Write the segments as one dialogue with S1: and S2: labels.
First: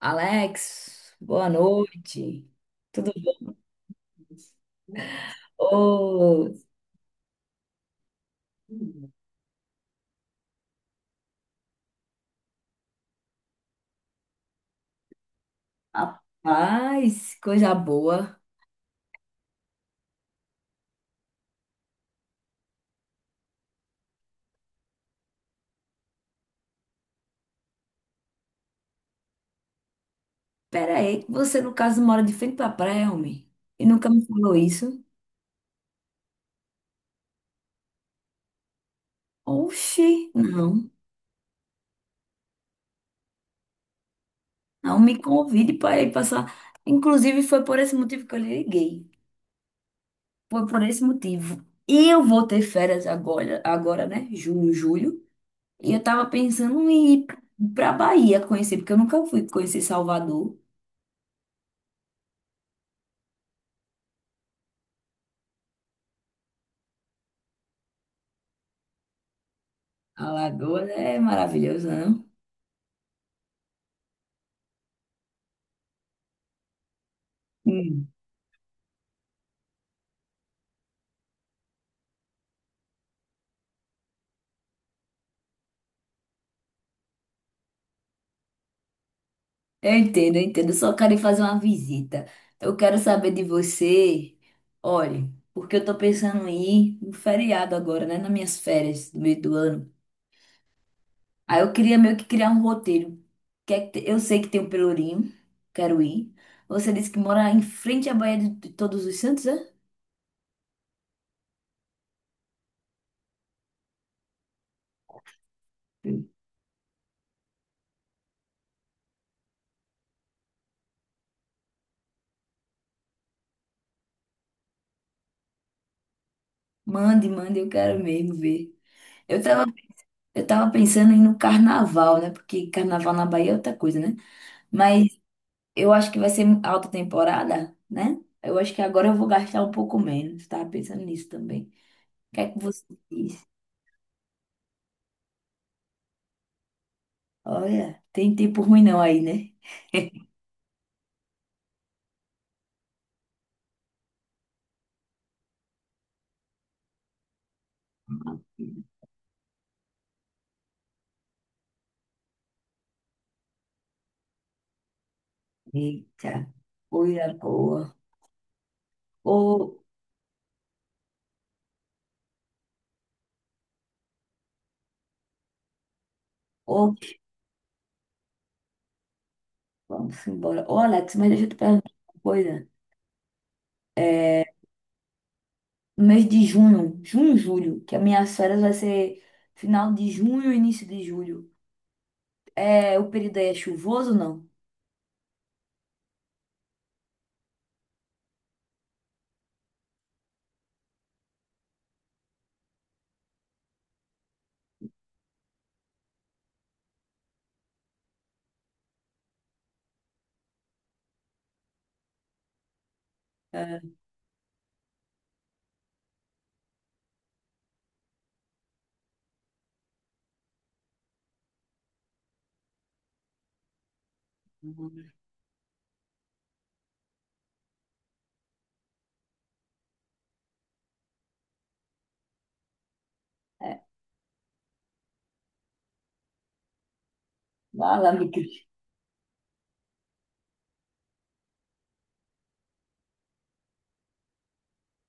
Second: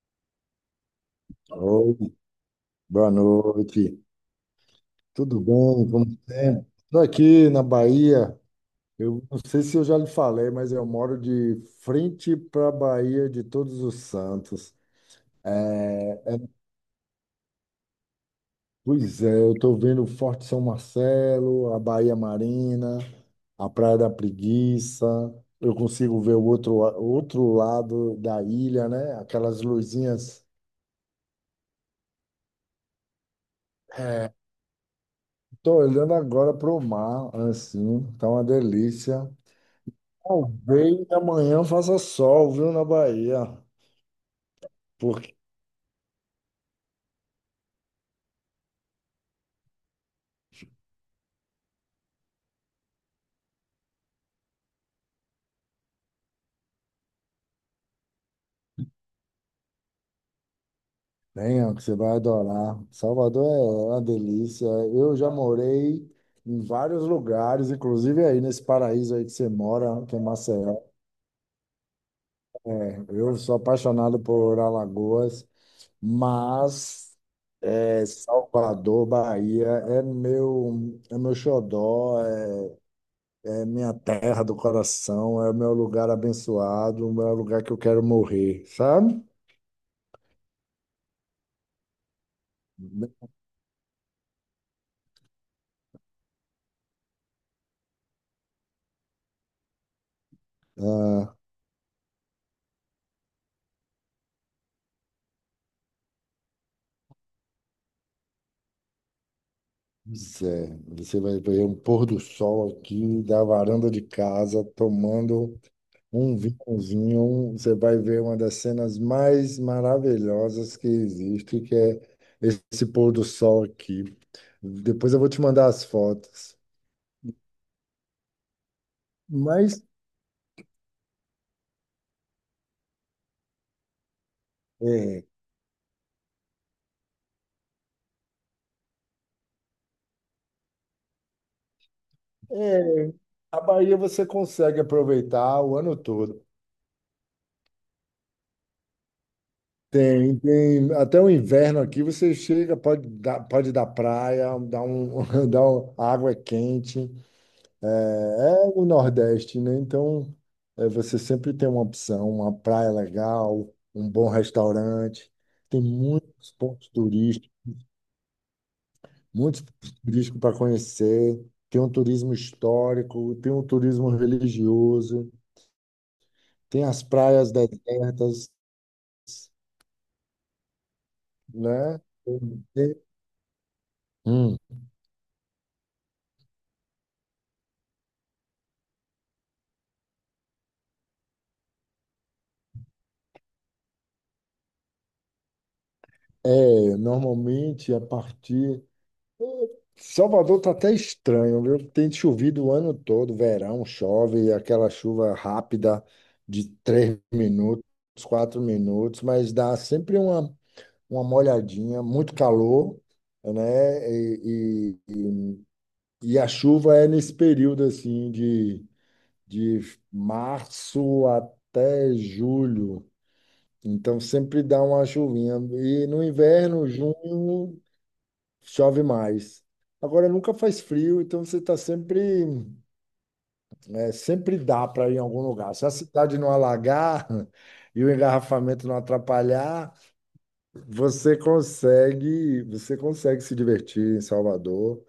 S1: Alex, boa
S2: Oi,
S1: noite.
S2: boa
S1: Tudo
S2: noite. Tudo bem? Como
S1: bom?
S2: sempre? Estou aqui na Bahia. Eu não sei se eu já lhe falei, mas eu moro de frente para a Bahia de Todos os Santos. É,
S1: Rapaz, coisa boa.
S2: pois é, eu estou vendo o Forte São Marcelo, a Bahia Marina, a Praia da Preguiça. Eu consigo ver o outro lado da ilha, né? Aquelas luzinhas.
S1: Pera aí, você no caso mora de frente pra praia, homem? E nunca me falou isso?
S2: Estou olhando agora para o mar, assim, tá uma delícia.
S1: Oxi, não.
S2: Talvez amanhã faça sol, viu, na Bahia.
S1: Não me
S2: Porque
S1: convide para ir passar. Inclusive, foi por esse motivo que eu lhe liguei. Foi por esse motivo. E eu vou ter férias agora, né? Junho, julho. E eu tava pensando em ir pra Bahia conhecer, porque eu nunca fui conhecer Salvador.
S2: tem, ó, que você vai adorar. Salvador é uma delícia. Eu já morei em vários lugares, inclusive aí nesse paraíso aí que você mora, que é Maceió.
S1: Alagoas é maravilhoso, não?
S2: Eu sou apaixonado por Alagoas, mas é,
S1: Hum.
S2: Salvador, Bahia, é meu xodó, é, é minha terra do coração, é o meu lugar abençoado, é o meu lugar que eu quero morrer, sabe?
S1: Eu entendo. Eu só quero ir fazer uma visita. Eu quero saber de você. Olha, porque eu tô pensando em ir no feriado agora, né? Nas minhas férias do meio do ano.
S2: Ah,
S1: Aí eu queria meio que criar um roteiro. Que é que te- Eu sei que tem um Pelourinho, quero ir. Você disse que mora em frente à Baía de Todos os Santos, é?
S2: Zé, você vai ver um pôr do sol aqui da varanda de casa, tomando
S1: Sim.
S2: um vinhozinho. Você vai ver uma das cenas mais maravilhosas que existe, que é esse pôr do sol aqui. Depois eu vou te mandar as fotos.
S1: Mande, mande, eu quero mesmo ver. Eu tava,
S2: Mas
S1: eu tava pensando em ir no carnaval, né? Porque carnaval na Bahia é outra coisa, né? Mas
S2: é,
S1: eu acho que vai ser alta temporada, né? Eu acho que agora eu vou gastar um pouco menos. Tava pensando nisso também. O que é que você
S2: é,
S1: diz?
S2: a Bahia você consegue aproveitar o ano todo.
S1: Olha, tem tempo ruim não aí, né?
S2: Tem, tem até o inverno aqui, você chega, pode dar praia, dar um, dar um, a água é quente. É, é no Nordeste, né? Então, é, você sempre tem uma opção, uma praia legal, um bom restaurante. Tem
S1: Eita, coisa boa. Ô,
S2: muitos pontos turísticos para conhecer. Tem um turismo histórico, tem um turismo religioso, tem
S1: ô,
S2: as praias desertas,
S1: vamos embora. Ô, Alex, mas deixa eu te perguntar
S2: né?
S1: uma coisa.
S2: Tem-
S1: É,
S2: Hum,
S1: no mês de junho, julho, que as minhas férias vai ser final de junho, início de julho. É, o período aí é chuvoso ou não?
S2: é, normalmente a partir Salvador tá até estranho, viu? Tem chovido o ano todo, verão, chove, aquela chuva rápida de três minutos, quatro minutos, mas dá sempre uma molhadinha, muito calor,
S1: É,
S2: né? E a chuva é nesse período assim de março até julho. Então sempre dá uma chuvinha. E no inverno, junho chove mais. Agora nunca faz frio, então você está sempre,
S1: é,
S2: é, sempre dá para ir em algum lugar. Se a cidade não alagar
S1: vai
S2: e o
S1: lá, meu querido.
S2: engarrafamento não atrapalhar, você consegue se divertir em Salvador,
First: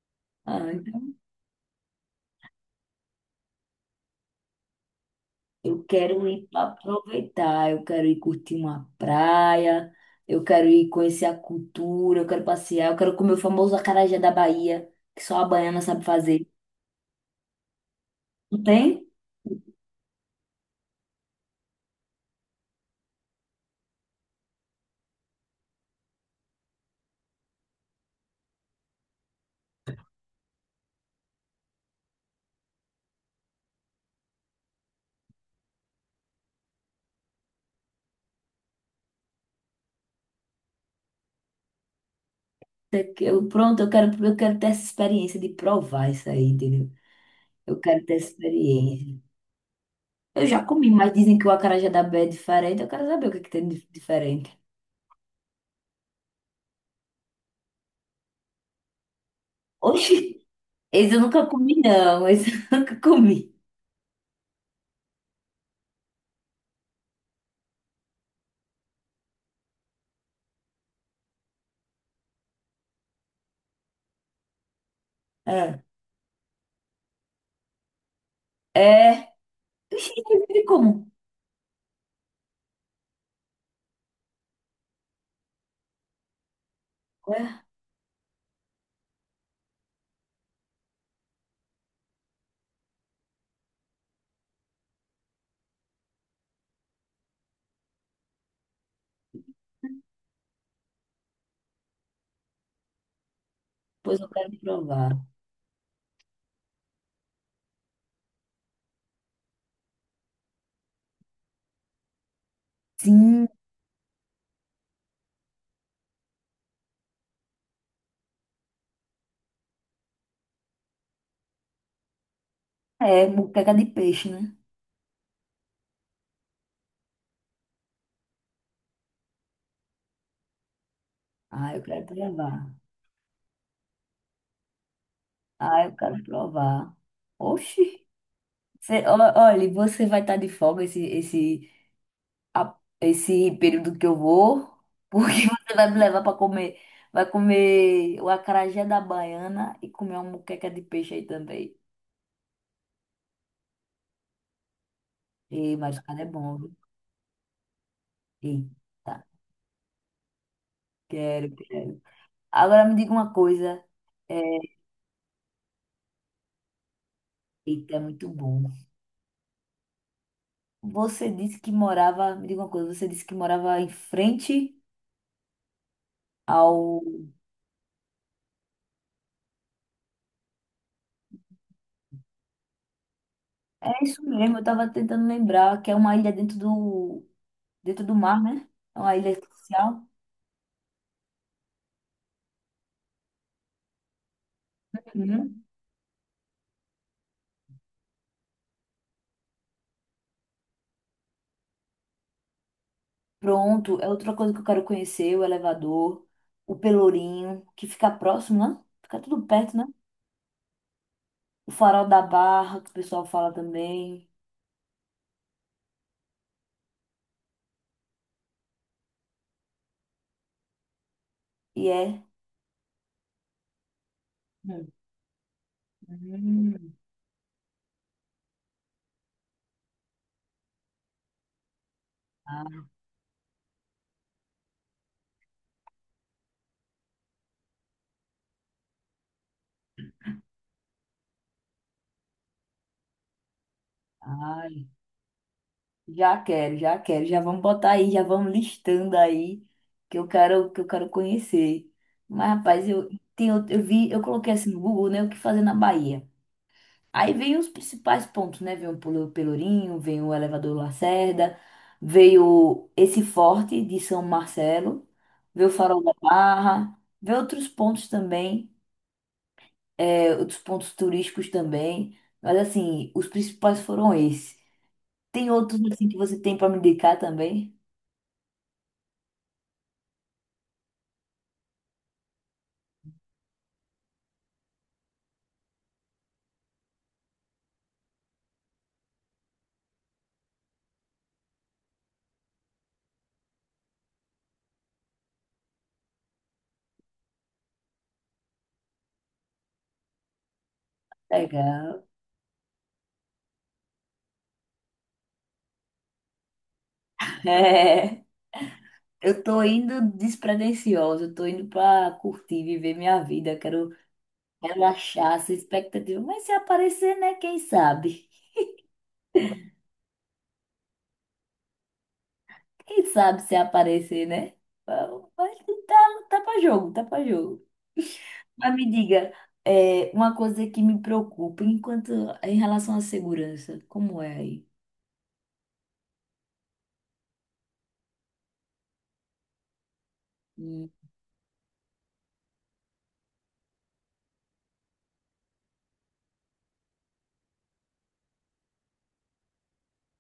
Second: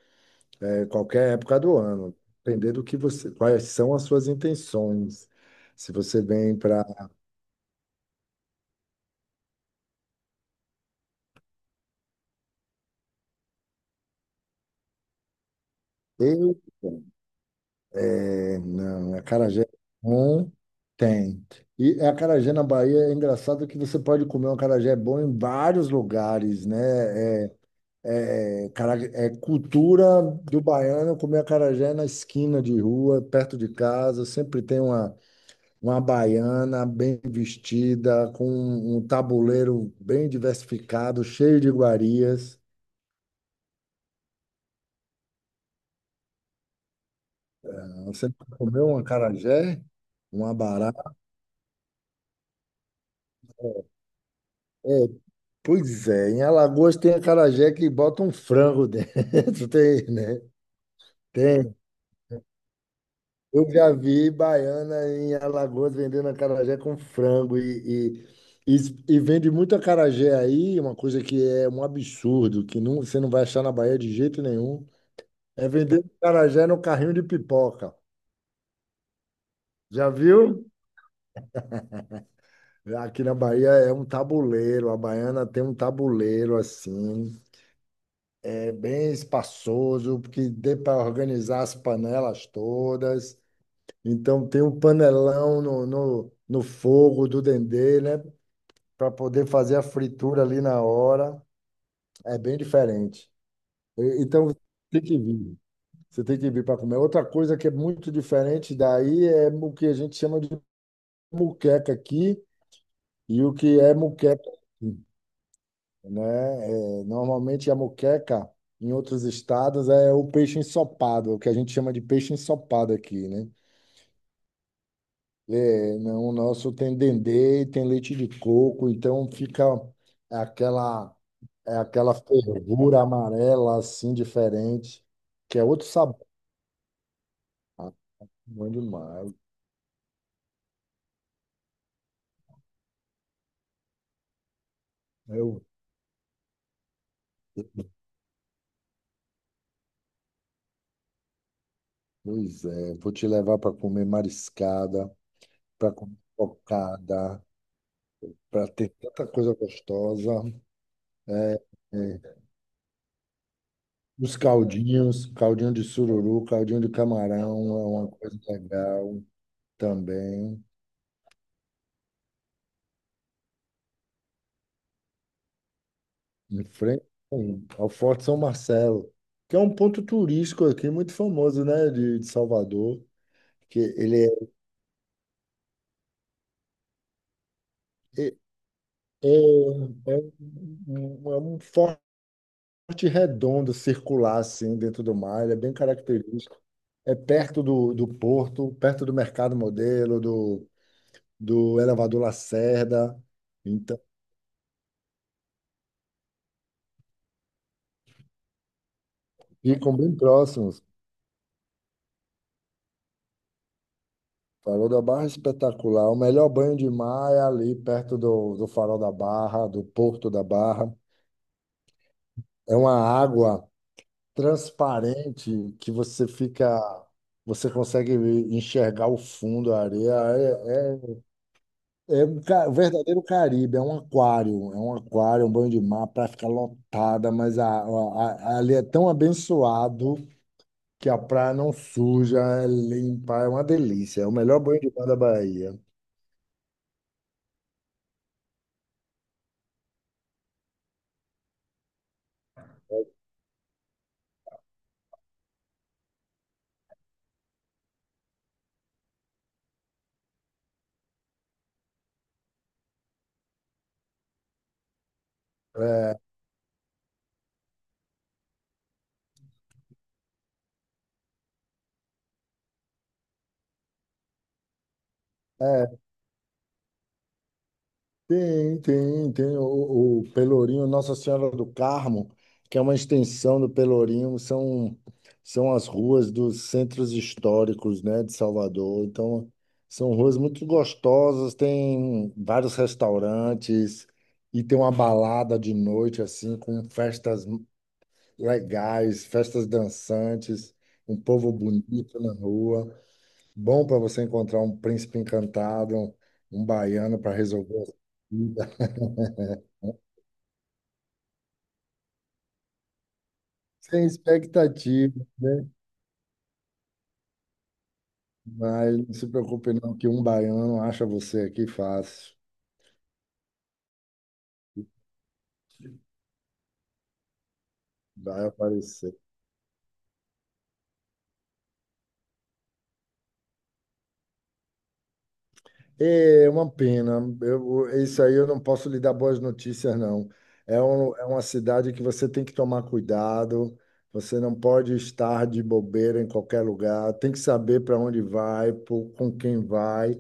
S1: Ah,
S2: é,
S1: então
S2: qualquer época do ano, depender do que você, quais são as suas intenções.
S1: eu
S2: Se você
S1: quero ir
S2: vem
S1: pra
S2: para
S1: aproveitar, eu quero ir curtir uma praia, eu quero ir conhecer a cultura, eu quero passear, eu quero comer o famoso acarajé da Bahia, que só a baiana sabe fazer.
S2: É,
S1: Não tem?
S2: Não, é acarajé bom tem. E é acarajé na Bahia é engraçado que você pode comer um acarajé bom em vários lugares, né? É, cara- é cultura do baiano comer acarajé na esquina de rua, perto de casa. Sempre tem uma baiana bem vestida, com um tabuleiro bem diversificado, cheio de iguarias.
S1: Pronto, eu quero ter essa experiência de provar isso aí, entendeu? Eu quero ter essa
S2: Você nunca comeu um
S1: experiência.
S2: acarajé?
S1: Eu
S2: Um
S1: já comi,
S2: abará?
S1: mas dizem que o acarajé da Bahia é diferente, eu quero saber o que é que tem de diferente.
S2: Pois é, em Alagoas tem acarajé que bota um frango dentro, tem, né?
S1: Oxi, esse eu nunca
S2: Tem.
S1: comi, não, esse eu nunca comi.
S2: Eu já vi baiana em Alagoas vendendo acarajé com frango e vende muito acarajé aí, uma coisa que é um absurdo, que não, você não vai achar na Bahia de jeito nenhum, é
S1: Ah,
S2: vender acarajé no carrinho de pipoca.
S1: é.
S2: Já
S1: Oxi, ele
S2: viu?
S1: como?
S2: Aqui na Bahia é um tabuleiro, a baiana tem um tabuleiro assim,
S1: Ué?
S2: é bem espaçoso, porque dê para organizar as panelas todas. Então, tem um panelão no fogo do dendê, né? Para poder fazer a fritura ali na hora. É bem diferente.
S1: Pois
S2: E-
S1: eu
S2: Então,
S1: quero
S2: tem
S1: provar.
S2: que vir. Você tem que vir para comer. Outra coisa que é muito diferente daí é o que a gente chama de muqueca aqui e
S1: Sim,
S2: o que é muqueca. Né? É, normalmente a moqueca em outros estados é o peixe ensopado, o que a gente chama de peixe ensopado
S1: é
S2: aqui, né?
S1: moqueca de peixe, né?
S2: É, não, o nosso tem dendê, tem leite de coco, então fica aquela
S1: Ah,
S2: é
S1: eu quero
S2: aquela
S1: provar.
S2: fervura amarela assim diferente, que é
S1: Ah,
S2: outro
S1: eu
S2: sabor.
S1: quero provar.
S2: Ah,
S1: Oxi.
S2: bom demais.
S1: Olha, você vai estar de folga esse período que eu vou, porque
S2: Eu,
S1: você vai me levar para comer. Vai comer o acarajé da baiana e comer uma moqueca de peixe aí também.
S2: pois é, vou te levar para comer mariscada,
S1: Ei,
S2: para
S1: mas o
S2: comer
S1: cara é bom, viu?
S2: cocada, para ter
S1: Eita,
S2: tanta coisa gostosa.
S1: quero,
S2: É,
S1: quero.
S2: é,
S1: Agora me diga uma coisa.
S2: Os
S1: É,
S2: caldinhos, caldinho de sururu, caldinho de camarão é
S1: eita, é
S2: uma
S1: muito
S2: coisa
S1: bom.
S2: legal também.
S1: Você disse que morava, me diga uma coisa, você disse que morava em frente
S2: Em
S1: ao.
S2: frente ao Forte São Marcelo, que é um ponto turístico aqui muito famoso, né, de Salvador, que
S1: É isso
S2: ele é,
S1: mesmo, eu tava tentando lembrar que é uma ilha dentro do
S2: é, é,
S1: mar, né? É uma ilha artificial.
S2: é é um forte redondo, circular assim dentro do mar, ele é
S1: Uhum.
S2: bem característico. É perto do, do porto, perto do Mercado Modelo, do, do Elevador Lacerda. Então,
S1: Pronto, é outra coisa que eu quero conhecer, o elevador, o Pelourinho, que fica próximo, né? Fica tudo perto, né?
S2: ficam bem próximos.
S1: O Farol da Barra, que o pessoal fala também.
S2: Farol da Barra é espetacular. O melhor banho de mar é ali perto do, do Farol da Barra, do Porto da Barra.
S1: E é.
S2: É uma água
S1: Hum.
S2: transparente que você fica,
S1: Hum.
S2: você consegue enxergar o fundo, a areia. É um ca- um verdadeiro Caribe, é um aquário, um banho de mar, a praia fica lotada, mas a- ali é tão abençoado que a praia não suja, é limpa, é uma delícia. É o melhor banho
S1: Ah,
S2: de mar da Bahia.
S1: já quero já vamos botar aí, já vamos listando aí que eu quero conhecer. Mas, rapaz, eu tenho, eu vi, eu coloquei assim no Google, né, o que fazer na Bahia. Aí vem os principais pontos, né? Vem o Pelourinho, vem o Elevador Lacerda, veio esse forte de São Marcelo, veio o Farol da
S2: É,
S1: Barra, veio outros pontos também, é, outros pontos turísticos também. Mas assim, os principais foram esses. Tem outros
S2: é
S1: assim que você tem para me indicar também?
S2: Tem, tem, tem o Pelourinho Nossa Senhora do Carmo, que é uma extensão do Pelourinho, são, são as ruas dos centros históricos, né, de Salvador. Então, são ruas muito gostosas, tem vários restaurantes e tem uma balada de noite, assim, com festas legais, festas dançantes, um povo
S1: Legal.
S2: bonito na rua. Bom para você encontrar um príncipe encantado, um baiano para resolver
S1: É,
S2: a vida.
S1: eu tô indo despretensiosa, eu tô indo pra curtir, viver minha vida, quero
S2: Sem expectativa,
S1: relaxar, sem
S2: né?
S1: expectativa. Mas se aparecer, né? Quem sabe?
S2: Mas não se preocupe não, que um baiano acha você aqui fácil.
S1: Quem sabe se aparecer, né? Mas tá, tá pra jogo.
S2: Vai
S1: Mas me
S2: aparecer.
S1: diga, é, uma coisa que me preocupa enquanto em relação à segurança, como é aí?
S2: É uma pena. Eu, isso aí eu não posso lhe dar boas notícias, não. É,
S1: Hum,
S2: um, é uma cidade que você tem que tomar cuidado. Você não pode estar de bobeira em qualquer lugar. Tem que saber para onde vai, por- com quem vai,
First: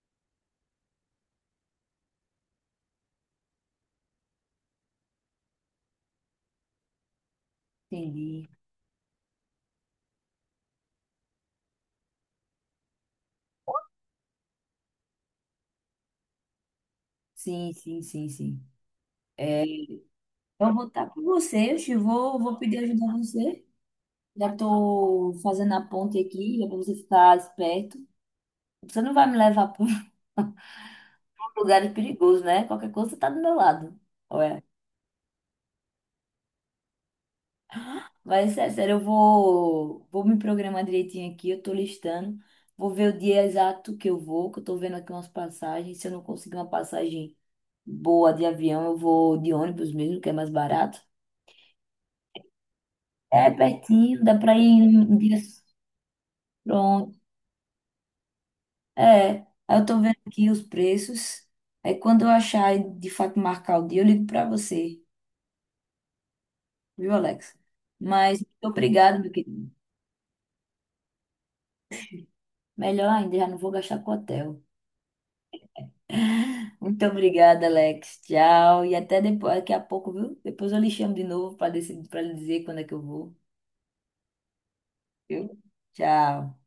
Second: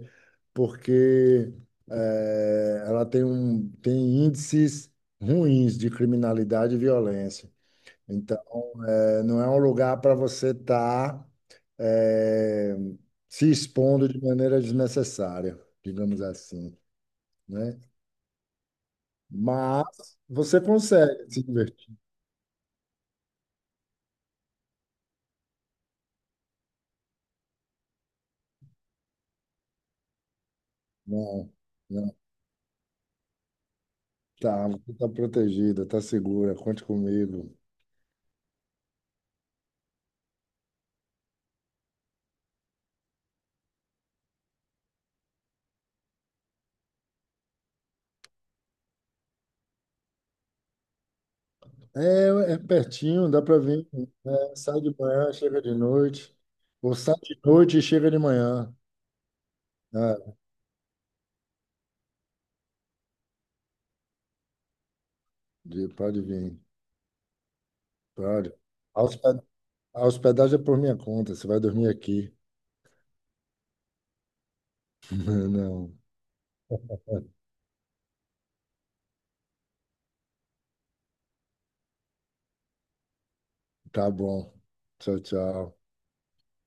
S2: porque ela tem, um, tem índices ruins de criminalidade e violência. Então,
S1: Entendi.
S2: é, não é um lugar para você estar se expondo de maneira desnecessária, digamos assim,
S1: Sim,
S2: né?
S1: sim, sim, sim. É,
S2: Mas você
S1: eu vou estar com
S2: consegue se
S1: você,
S2: divertir.
S1: vou pedir ajuda a você. Já tô fazendo a ponte aqui, já pra você ficar esperto. Você não vai me levar para um
S2: Não,
S1: lugar
S2: não.
S1: perigoso, né? Qualquer coisa você tá do meu lado. Olha.
S2: Tá, você está protegida, está segura, conte comigo.
S1: Mas é sério, vou me programar direitinho aqui, eu tô listando. Vou ver o dia exato que eu vou, que eu tô vendo aqui umas passagens. Se eu não conseguir uma passagem boa de avião, eu vou de ônibus mesmo, que é mais barato.
S2: É, é pertinho, dá
S1: É
S2: para vir.
S1: pertinho, dá
S2: Né?
S1: pra ir
S2: Sai de
S1: em
S2: manhã, chega
S1: dias.
S2: de noite. Ou sai de noite e chega de manhã.
S1: É, aí eu tô vendo
S2: É,
S1: aqui os preços. Aí quando eu achar e de fato marcar o dia, eu ligo pra você,
S2: de- pode vir,
S1: viu, Alex? Mas
S2: pode.
S1: muito
S2: A
S1: obrigado,
S2: hosped-
S1: meu querido.
S2: a hospedagem é por minha conta, você vai dormir aqui.
S1: Melhor ainda, já não vou gastar com hotel.
S2: Não.
S1: Muito obrigada, Alex. Tchau. E até depois, daqui a pouco, viu? Depois eu lhe chamo de novo para decidir, para lhe dizer quando é que eu vou,
S2: Tá bom. Tchau,
S1: viu?
S2: tchau.
S1: Tchau.